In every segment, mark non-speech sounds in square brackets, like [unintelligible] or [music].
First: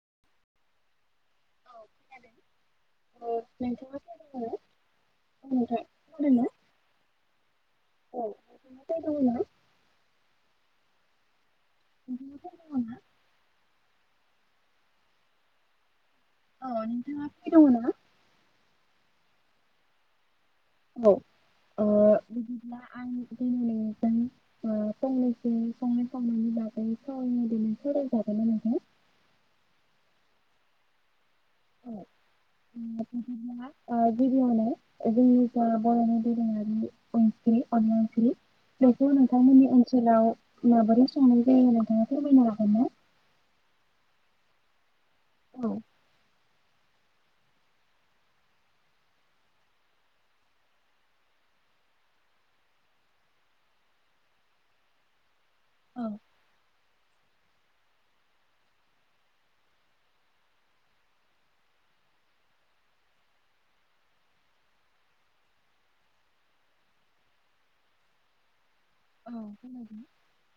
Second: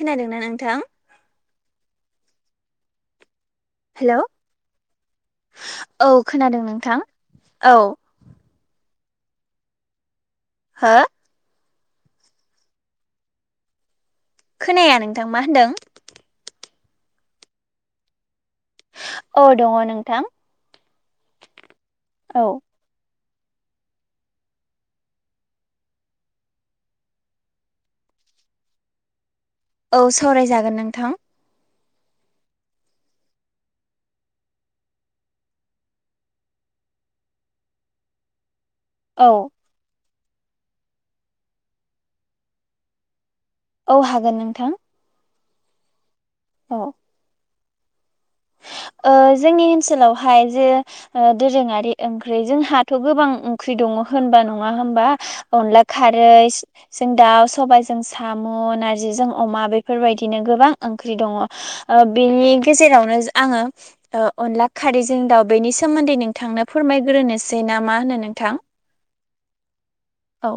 खोनादोंना नोंथां अ हेलौ नोंथाङा औ फ्रि दङ ना? खोनादों नोंथां औ औ [unintelligible] हो [unintelligible] खोनाया नोंथां मा होनदों औ नोंथांङा फ्रि दंना औ दङ नोंथां ओ औ बिदिब्ला आं [inaudible] [inaudible] औ सावरायजागोन नोंथां औ [inaudible] अनला ओंख्रि बेखौ औ नोंथांमोननि ओनसोलाव माबोरै संनाय जायो नोंथाङा फोरमायनो हागोन ना औ हागोन नोंथां औ औ [unintelligible] ओ जोंनि ओनसोलावहाय जे दोरोङारि ओंख्रि जोंहाथ' गोबां ओंख्रि दं होनबा नंङा होनबा अनला औ खारै जों दाव सबायजों साम' नारजिजों अमा बेफोरबायदिनो गोबां ओंख्रि दङ ओ बेनि बे गजेरावनो आङो ओ अनला खारैजों दाउ बेनि सोमोन्दै नोंथांनो फोरमायग्रोनोसै ना मा होनो नोंथां औ खोनादों औ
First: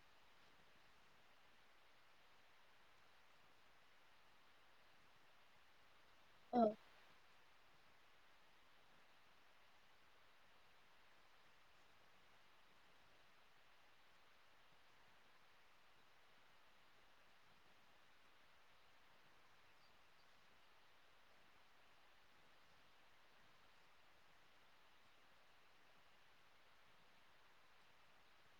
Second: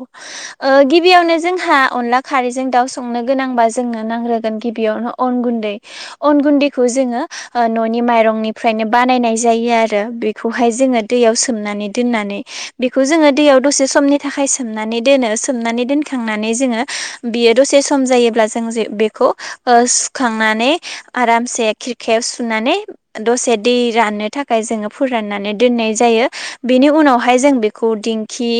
ओ गि बियावनो जोंहा अनला खारैजों दाउ संनो गोनांबा जोंनो नांग्रोगोन गिबियावनो अन गुन्दै अन औ गुन्दैखौ जोङो न'नि माइरंनिफ्रायनो बानायनाय जायो आरो बेखौहाय जोङो दैयाव सोमनानै दोननानै बेखौ जोङो दैयाव दसे समनि थाखाय सोमनानै दोनो सोमनानै दोनखांनानै जोङो बियो दसे सम जायोब्ला जों बेखौ ओ सुखांनानै आरामसे खेब सुनानै दसे दै राननो थाखाय जोङो फोराननानै दोननाय जायो बेनि उनाव उनावहाय जों बेखौ दिंखि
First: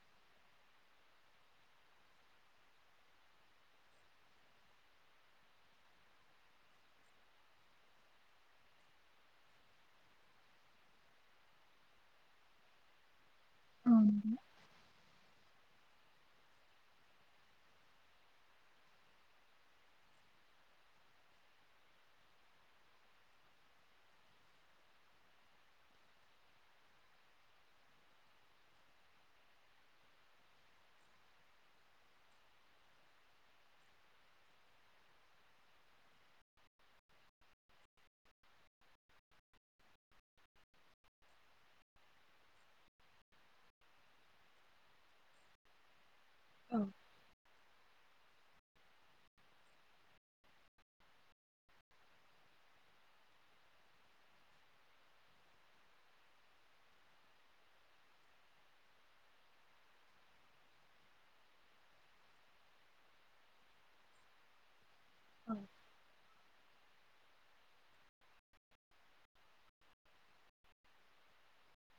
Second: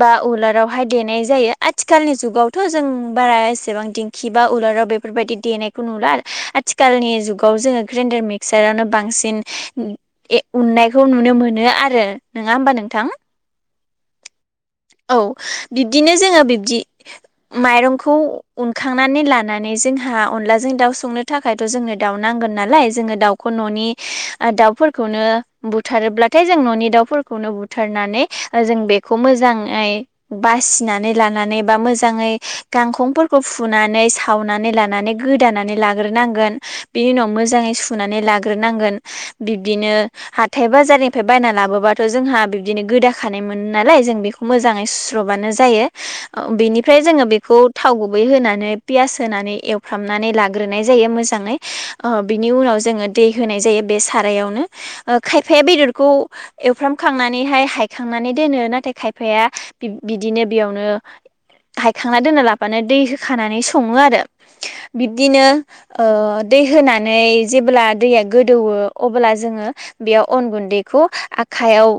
बा उलारावहाय देनाय जायो आथिखालनि जुगावथ' जों बारा एसेबां दिंखि बा उला लार बेफोरबायदि देनायखौ नुला आरो आथिखालनि जुगाव जोङो ग्रेन्डार मिक्सारावनो बांसिन उननायखौ नुनो मोनो आरो नङा होमबा नोंथां औ औ बिब्दिनो जोङो बिबदि माइरंखौउखांनानै लानानै जोंहा अनलाजों दाउ संनो थाखायथ' जोंनो दाउ नांगोन नालाय जोङो दाउखौ न'नि दाउफोरखौनो बुथारोब्लाथाय जों न'नि दाउ- फोरखौनो बुथारनानै जों बेखौ मोजाङै बासिनानै लानानै बा मो- जाङै गांखंफोरखौ फुनानै सावनानै लानानै गोदानानै लाग्रोनांगोन बिनि उनाव मोजाङै सुनानै लाग्रोनांगोन बिब्दिनो हाथाय बाजारनिफ्राय बायना लाबोबा जोंहा बिनो गोदा खानाय मोनो नालाय जों बेखौ मोजै सुस्र'बानो जायो। औ बेनिफ्राय जोङो बेखौ थाव गुबै होनानै पियास होनानै एवफ्रामनानै लाग्रोनाय जायो मोजाङै बिनि उनाव जोङो दै होनाय जायो बे सारायावनो खायफाया बेदरखौ एवफ्रामखांनानैहाय हायखांनानै दोनो नाथाय खायफाया बिदिनो बेयावनो हायखांना दोनना लाबानो दै होखानानै सङो आरो बिब्दिनो दै होनानै जेब्ला दैया गोदौवो अब्ला जोङो बेयाव अन गुन्दैखौ आ- खायाव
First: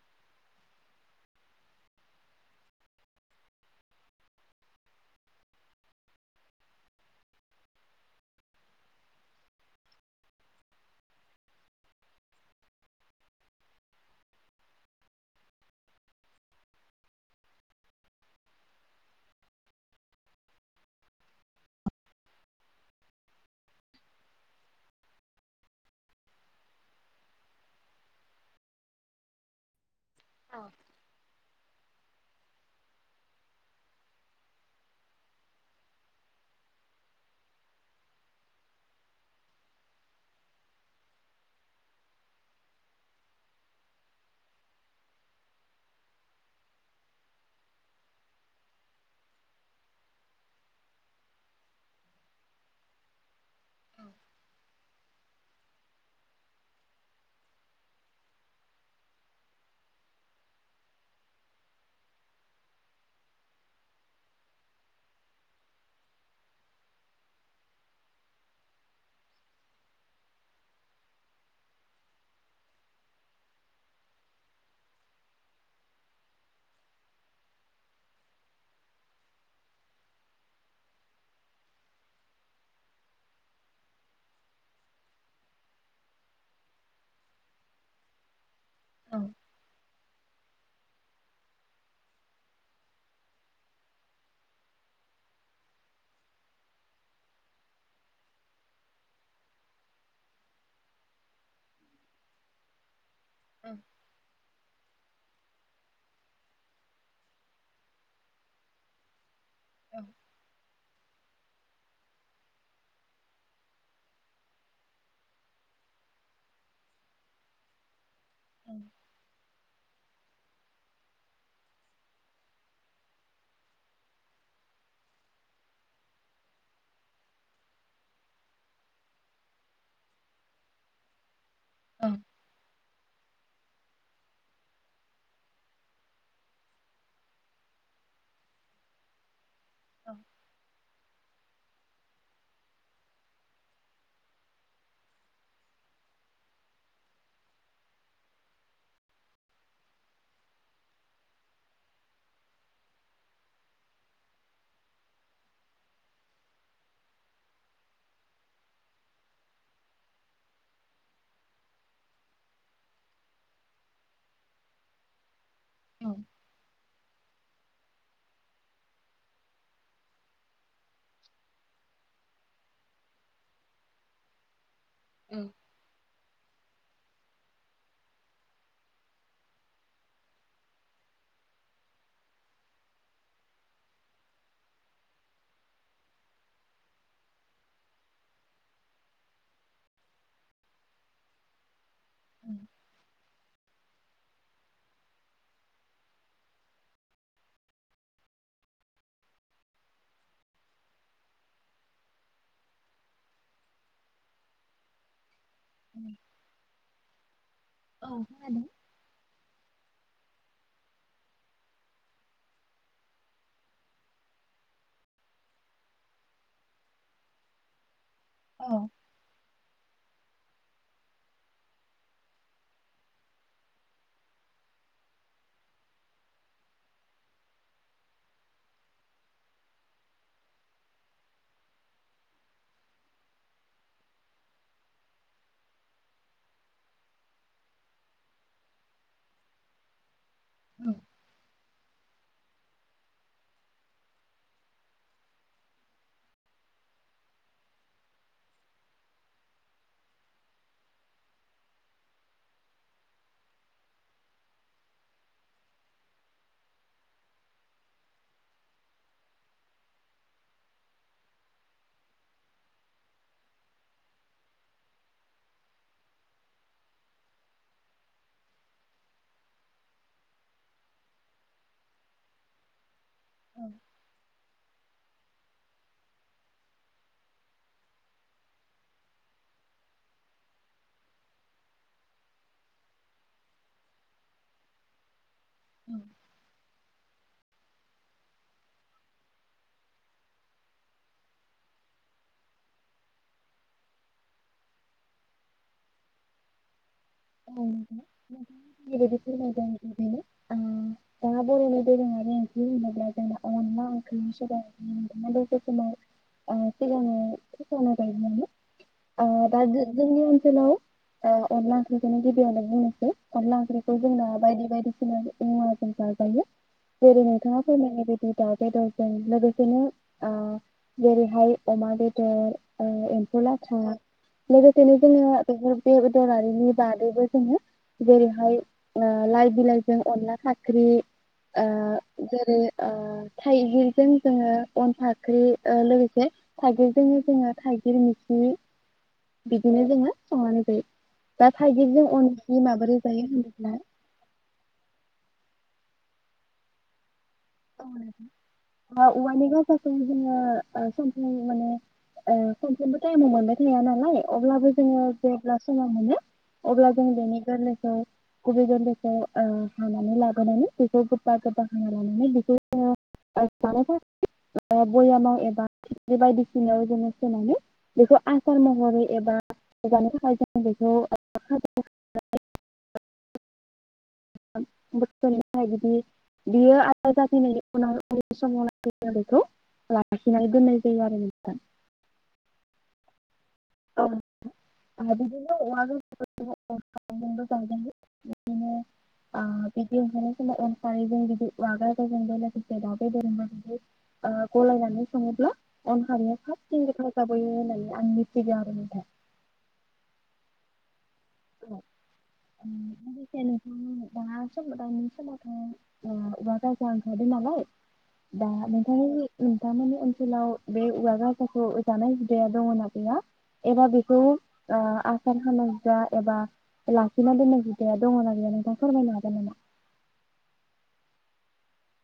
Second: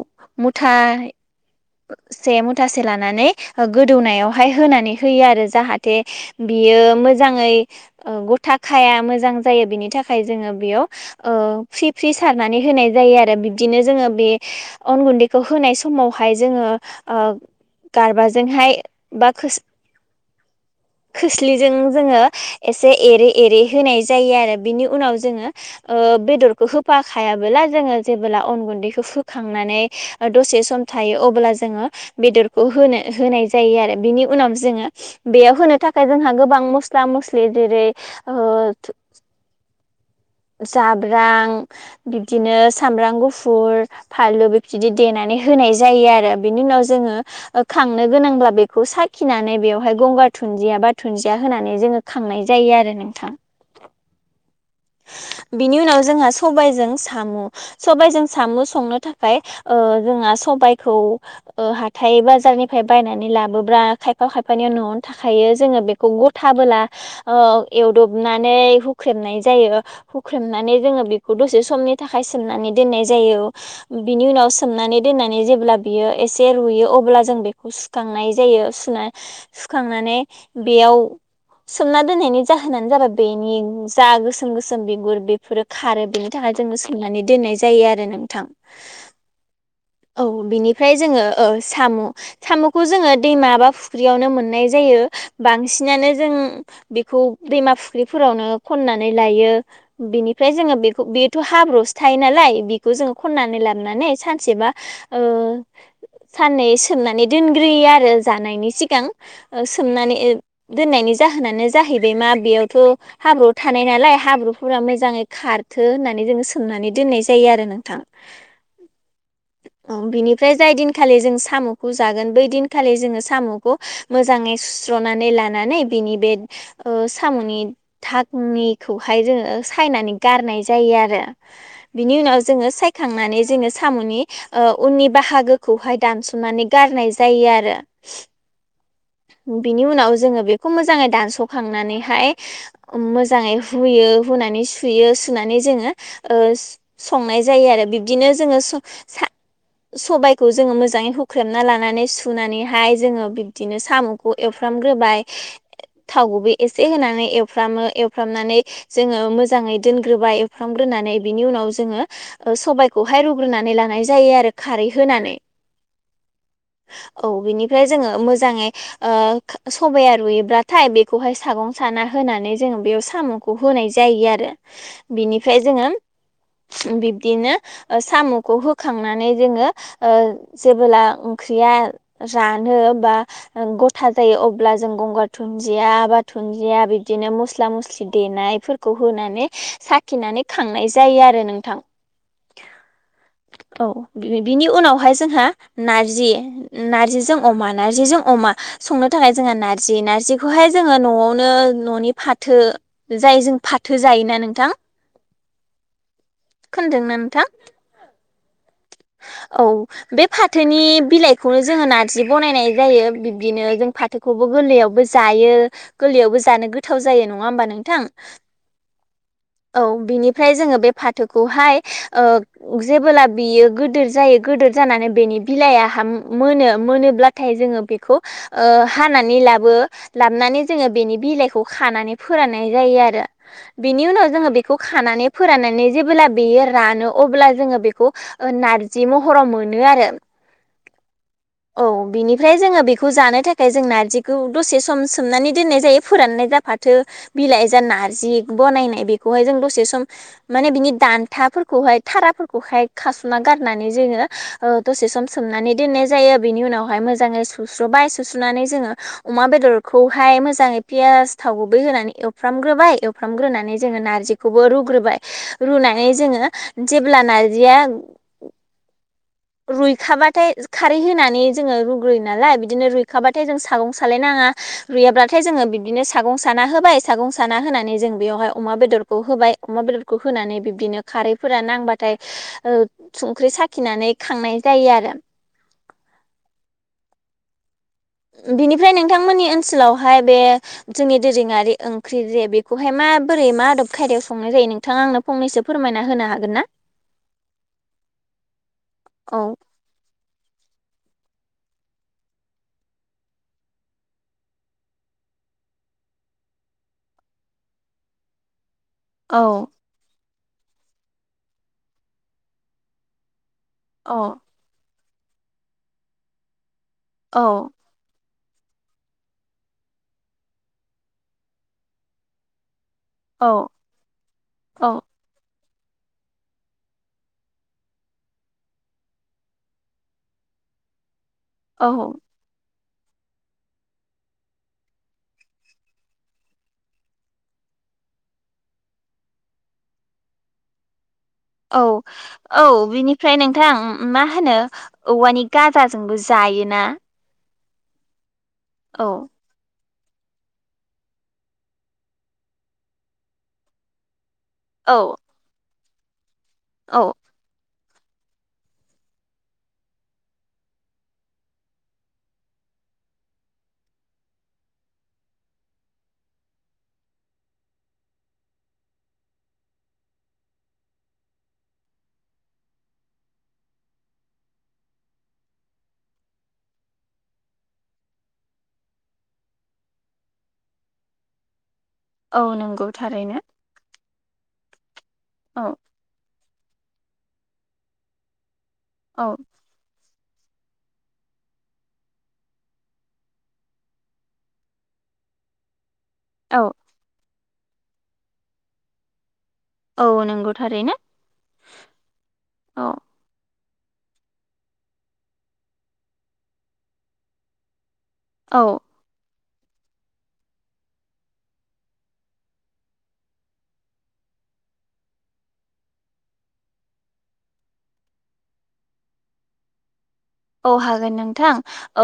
मुथा- [inaudible] से मुथासे लानानै गोदौनायावहाय होनानै होयो आरो जाहाथे बियो मोजाङै गथा खाया मोजां जायो बिनि थाखाय जोङो बेयाव फ्रि फ्रि सारनानै होनाय जायो आरो बिब्दिनो जोङो बे अन गुन्दैखौ होनाय समाव हाय जोङो गारबाजोंहाय बा [inaudible] खोस्लिजों जोङो एसे एरै एरै होनाय जायो आरो बिनि उनाव जोङो बेदरखौ होफा खायाबोलाजों जेबोला अन गुन्दैखौ होखांनानै दसे खोनादों सम थायो अब्ला जोङो बेदरखौ होनो होनाय जायो आरो बिनि उनाव जोङो बेयाव होनो थाखाय जोंहा गोबां मस्ला मस्लि जेरै [inaudible] जाब्रां बिब्दिनो सामब्राम गुफुर फानलु बिदि देनानै होनाय जायो आरो बिनि उनाव जोङो खांनो गोनांब्ला बेखौ साखिनानै बेयावहाय गंगार दुन्दिया बा दुन्दिया होनानै जोङो खांनाय जायो आरो नोंथां [inaudible] बिनि उनाव जोंहा सबायजों साम' सबायजों साम' संनो थाखाय जोंहा सबाइखौ हाथाय बाजारनिफ्राय बायनानै लाबोब्रा खायफा खायफानियाव न'आवनो थाखायो जोङो बेखौ गथाबोला एवदबनानै हुख्रेबनाय जायो हुख्रेमनानै जोङो बेखौ दसे समनि थाखाय सोमनानै दोननाय जायो बिनि उनाव सोमनानै दोनानै जेब्ला बियो एसे रुयो अब्ला जों बेखौ सुखांनाय जायो सुनाय सुखां नानै बेयाव सोमना दोन्नायनि जाहोनानो जाबाय बेनि जा गोसो गोसोम गोसोम बिगुर बेफोरो खारो बेनि थाखाय जोङो सोमनानै दोननाय जायो आरो नोंथां। औ औ बिनिफ्राय जोङो औ साम' साम'खौ जोङो दैमा एबा फुख्रियावनो मोननाय जायो बांसिनानो जों बेखौ दैमा फुख्रिफोरावनो खननानै लायो बेनिफ्राय जोथ' बेखौ बेथ' हाब्र'सो थायो नालाय बेखौ जों खननानै लाबोनानै सानसेबा साननै सोमनानै दोनग्रोयो आरो जानायनि सिगां सोमनानै दोननायनि जाहोनानो जाहैबाय मा बेयावथ' हाब्रु थानाय नालाय हाब्रुफोरा मोजाङै खारथो होननानै जोङो सोमनानै दोननाय जायो आरो नोंथां औ अ बिनिफ्राय जाय दिनखालि जों साम'खौ जागोन बै दिनखालि जोङो साम'खौ मोजाङै सुस्र'नानै लानानै बिनि बे साम'नि निखौहाय जोङो सायनानै गारनाय जायो आरो बिनि उनाव जोङो साय खांनानै जोङो साम'नि उननि बाहागोखौहाय दानस'नानै गारनाय जायो आरो [inaudible] बिनि उनाव जोङो बेखौ मोजाङै दान्स' स' खांनानैहाय मोजाङै हुयो हुनानै सुयो सुनानै जोङो ओ ओ संनाय जायो आरो बिब्दिनो जोङो स सा सबायखौ जोङो मोजाङै हुख्रेमना लानानै सुनानैहाय जोङो बि दिनो साम'खौ एवफ्रामग्रोबाय। थाव गुबै एसे होनानै एवफ्रामो एवफ्रामनानै जोङो मोजाङै दोनग्रोबाय एवफ्रामग्रो नानै बिनि उनाव जोङो ओ सबायखौहाय रुग्रोनानै लानाय जायो आरो खारै होनानै। औ औ बिनिफ्राय जोङो मोज जाङै ओ सबाया रुइयोब्लाथाय बेखौहाय सागं साना होनानै जोङो बेयाव साम' खौ होनाय जायो आरो। बिनिफ्राय जोङो बिब्दिनो ओ साम'खौ होखांनानै जोङो ओ जेबोला ओंख्रि या रानो बा ओ गथा जायो अब्ला जों गंगार दुनदिया बा दुनदिया बिबदिनो मस्ला मस्लि दे नायफोरखौ होनानै साखिनानै खांनाय जायो आरो नोंथां। उम औ बि-बिनि उनावहाय जोंहा नारजि नारजिजों अमा नारजिजों अमा संनो थाखाय जोंहा नारजि नारजिखौहाय जोङो न'आवनो न'नि फाथो जाय जों फाथो जायोना नोंथां। [inaudible] खोनदोंना नोंथां? [inaudible] औ बे फाथोनि बिलाइखौनो जोङो नारजि बनायनाय जायो। बिब्दिनो जों फाथोखौ खौबो गोरलैयावबो जायो। गोरलैयावबो जानो गोथाव जायो नङा होमबा नोंथां? औ औ बिनिफ्राय जोङो बे फाथोखौहाय ओ जेबोला बियो गोदोर जायो गोदोर जानानै बेनि बिलाइ आहा मोनो मोनोब्लाथाय जोङो बेखौ ओ हानानै लाबो लाबनै जोङो बेनि बिलाइखौ खानानै फोराननाय जायो आरो। बिनि उनाव जोङो बेखौ खानानै फोराननानै जेब्ला बेयो रानो अब्ला जोङो बेख खौ ओ नारजि महराव मोनो आरो। औ औ बिनिफ्राय जोङो बेखौ जानो थाखाय जों नारजिखौ दसे सम सोमनानै दोननाय जायो फोराननाय दा फाथो बिलाइ जो नारजि बनायनाय बेखौहाय जों दसे सम माने बिनि दानथा था फोरखौहाय थाराफोरखौहाय खास'ना गारनानै जोङो ओ दसे सम सोमनानै दोननाय जायो। बिनि उनावहाय मोजाङै सुस्रुब बाय सुस्रनानै जोङो अमा बेदरखौहाय मोजाङै पियास थाव गुबै होनानै एवफ्रामग्रोबाय। एउफ्राम ग्रोनानै जोङो नारजिखौबो रुग्रोबाय रुनानै जोङो जेब्ला नार जिया रुयखाबाथाय खारै होनानै जोङो रुग्रोयो नालाय बिदिनो रुय खाबाथाय जों सागं सालाय नाङा। रुयाब्लाथाय जोङो बिबदिनो सागं साना होबाय। सागं साना होनानै जों बेवहाय अमा बेदरखौ होबाय। अमा बेदरखौ होनानै बिबदिनो खारैफोरा नांबाथाय ओ संख्रि साखिनानै खांनाय जायो आरो। औ ओ बिनिफ्राय नोंथांमोननि ओनसोलावहाय बे जोंनि दोरोङारि ओंख्रि जे बेखौहाय मा माबोरै मा आदब खायदायाव संनाय जायो नोंथाङा आं फंनैसो फोरमायना होनो हागोन ना? औ [unintelligible] औ ओं दा बर'नि दोरोङारि ओंख्रि होनोब्ला जोंना अनला ओंख्रिखौसो [unintelligible] आ औ सिगांनो [unintelligible] [unintelligible] खौनो गिबियावनो बुंनोसै अनला औंख्रिखौ औ जोंना बायदि बायदि मुवाजों जाजायो जेरै नोंथाङा औ फोरमनायबायदि दाउ बेदरजों लोगोसेनो ओ जेरैहाय अमा बेदर एम्फौ लाथा लोगोसेनो औ जोङो बेफोर बेदर आरिनि बागैबो जोङो जेरैहाय लाइ बिलाइजों अनला फाख्रि औ जेरै ओ थाइगिरजों जोङो अनला खारि ओ लोगोसे थाइगिरजोंनो जोङो थाय गिर मिथियो बिदिनो जोङो संनानै होयो औ -औ बिनिफ्राय नोंथां होनोब्ला मा होनो औवानि गाजाजोंबो जायोना ओ नोंथां औ माबानिबो जोङो ओ सम- सम माने ओ सफ्रोमबो टाइमाव मोनबाय थाया नालाय अब्लाबो औ जोङो जेब्ला समा मोनो अब्ला जों औ बेनि गोरलै ओ गन्दखौ ओ खनानै लाबोनानै बेखौ गोबा गोबा खालायनानै [unintelligible] ओ बयामाव एबा बे बायदिसिनायाव जोङो सोनानै बेखौ आसार महरै एबा जानो थाखाय जों बेखौ [unintelligible] [unintelligible] बियो आदा जाफैनायनि उनाव उन्दै समावै बेखौ बसि नोगोर जायो आरो औ नंगौ थारैनो [unintelligible] ओ बिदि औ औ औंगफाय जदिग्राफोरों बे दा ब जदि ओ गलायनानै सङोब्ला अन हारिया औ फारसेथिं रोखा जाबोयो होननानै आं मिथिग आरो नोंथां औ नंगौथारैनो उ उ दा समाव दानि समावथ औव गार जानो थादो नालाय दा औ मोनथ नोंथांमोननि ओनसोलाव बे औवजों जानाय हुदाया दङ ना गैया एबा बेखौ ओ आं समामाज एबा लाखिना दोननाय बिदाया दङनाा गैया नोंथां फोरमायनो हागोन नामा औ हागोन नोंथां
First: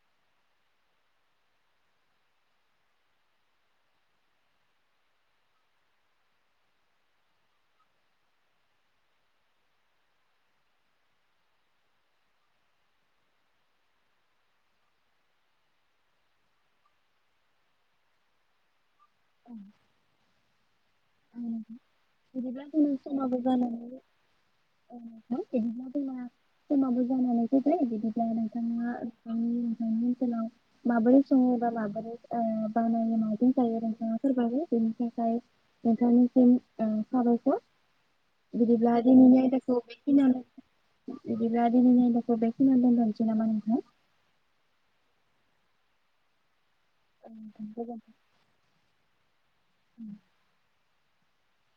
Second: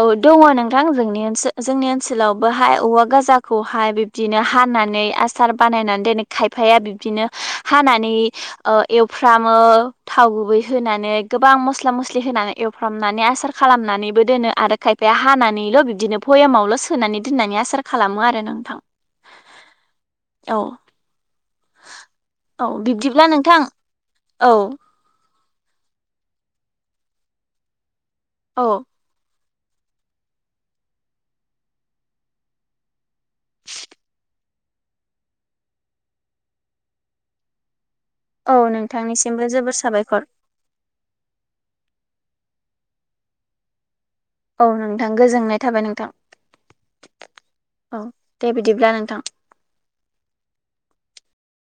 औ दङ नोंथां जोंनि जोंनि ओनसोलावबो हाय औवा गाजा फुजाखौहाय बिब्दिनो हानानै आसार बानायनानै दोनै खायफाया बिब्दिनो हानानै ओ एवफ्रामो थाव गुबै होनानै गोबां मस्ला - मस्लि होनानै एवफ्रामो माने आसार खालामनानैबो दोनो आरो खायफाया हानानैल' बिदिनो भयामावल' सोनानै दोननानै आसार खालामो खालामो आरो नोंथां। औ औ बिदिब्ला औ खुनु बिब्दिब्ला समाबो नोंथां जानानै औ खमाबो जानानैखौ जाय बि औ उ न सोनाव माबोरै एबा सङो बा माबोरै बानायो मादों जायो नोंथाङा फोरमायबाय बेनि थाखाय नोंथांनिसिम साबायखर। औ बिदिब्ला दिनिनि नोंथांनिसिमबो जोबोर आयदाखौ साबायखर बेखिनियावनो [unintelligible] ग बेखिनो दोनथ'निसै नामा नोंथां औ नोंथां गोजोननाय थाबाय नोंथां। औ नोंथां, औ गोजोनथों। दे बिदिब्ला नोंथां।